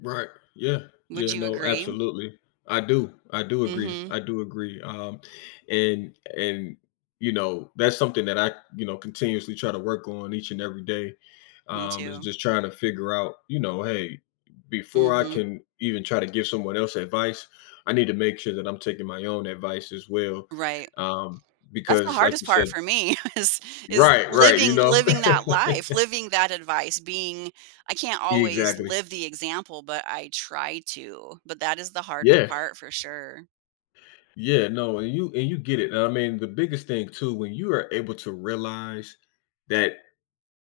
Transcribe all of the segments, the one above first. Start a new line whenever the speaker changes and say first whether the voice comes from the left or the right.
left: Right. Yeah.
right: Would
left: Yeah,
right: you
left: no,
right: agree?
left: absolutely. I do. I do agree,
right: Mhm.
left: I do agree, um, and and, you know, that's something that I, you know, continuously try to work on each and every day,
right: Me
left: um, is
right: too.
left: just trying to figure out, you know, "Hey, before I
right: Mhm.
left: can even try to give someone else advice, I need to make sure that I'm taking my own advice as well,"
right: Right.
left: um,
right: That's the
left: because like
right: hardest
left: you
right: part
left: said
right: for me, is is
left: Right, right, you
right: living
left: know?
right: living that life, living that advice, being I can't always
left: Exactly.
right: live the example, but I try to, but that is the hardest
left: Yeah.
right: part, for sure.
left: Yeah, no, and you and you get it, and I mean, the biggest thing too, when you are able to realize that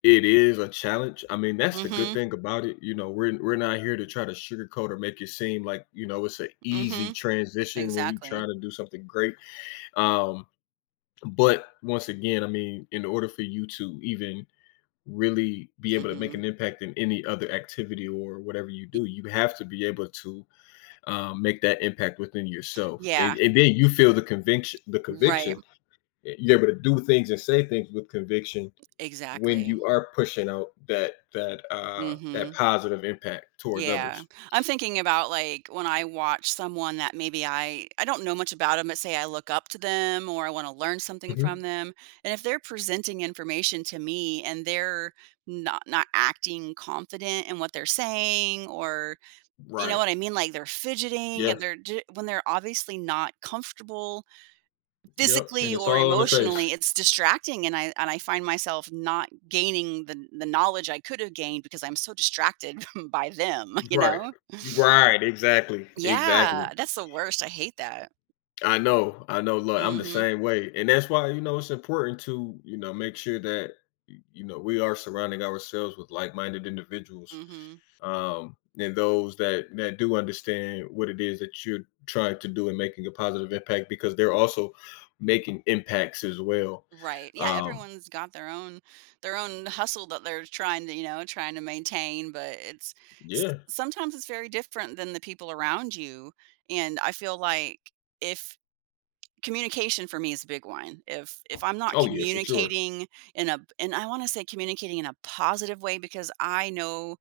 left: it is a challenge, I mean, that's the good
right: Mhm.
left: thing about it, you know, we're we're not here to try to sugarcoat or make it seem like, you know, it's a easy
right: Mhm.
left: transition when you try
right: Exactly.
left: to do something great, um, but, once again, I mean, in order for you to even really be able to make an
right: Mhm.
left: impact in any other activity, or whatever you
right: Y
left: do, you have to be able to, um, make that impact within yourself. And
right: Yeah.
left: and then, you feel the conviction the
right: Right.
left: conviction, eh, you're able to do things and say things with conviction when
right: Exactly.
left: you are pushing out that that, uh, that
right: Mhm.
left: positive impact towards
right: Yeah.
left: others.
right: I'm thinking about, like, when I watch someone, that maybe I I don't know much about 'em, but say I look up to them, or I want to learn something
left: Mhm.
right: from them, and if they're presenting information to me, and they're no not acting confident in what they're saying, or you know
left: Right.
right: what I mean? Like they're fidgeting,
left: Yeah.
right: and they're j when they're obviously not comfortable,
left: Yep, and
right: physically
left: it's
right: or
left: all on the face.
right: emotionally, it's distracting, and I and I find myself not gaining the kn the knowledge I could've gained because I'm so distracted by them, you
left: Right.
right: know?
left: Right, exactly,
right: Yeah.
left: exactly.
right: That's the worst, I hate that.
left: I know, I know, loo I'm the
right: Mhm.
left: same way, and that's why, you know, it's important to, you know, make sure that, y you know, we are surrounding ourselves with like-minded individuals.
right: Mhm.
left: Um, and those that that do understand what it is that you're trying to do in making a positive impact, because they're also making impacts as well,
right: Right, yeah,
left: um
right: everyone's got their own their own hustle that they're trying to, you know, trying to maintain, but it's s
left: Yeah.
right: sometimes it's very different than the people around you, and I feel like if communication, for me is a big one. If if I'm not
left: Oh, yeah, for sure.
right: communicating in a in I wanna say, communicating in a positive way, because I know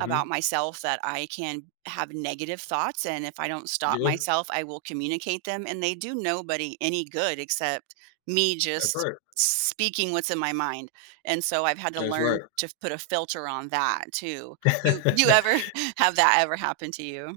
right: about myself, that I can have negative thoughts, and if I don't stop
left: Yeah.
right: myself, I will communicate them, and they do nobody any good except me
left: That's
right: just
left: right.
right: speaking what's in my mind, and so I've had to
left: That's
right: learn
left: right.
right: to put a filter on that, too. You you ever have that ever happen to you?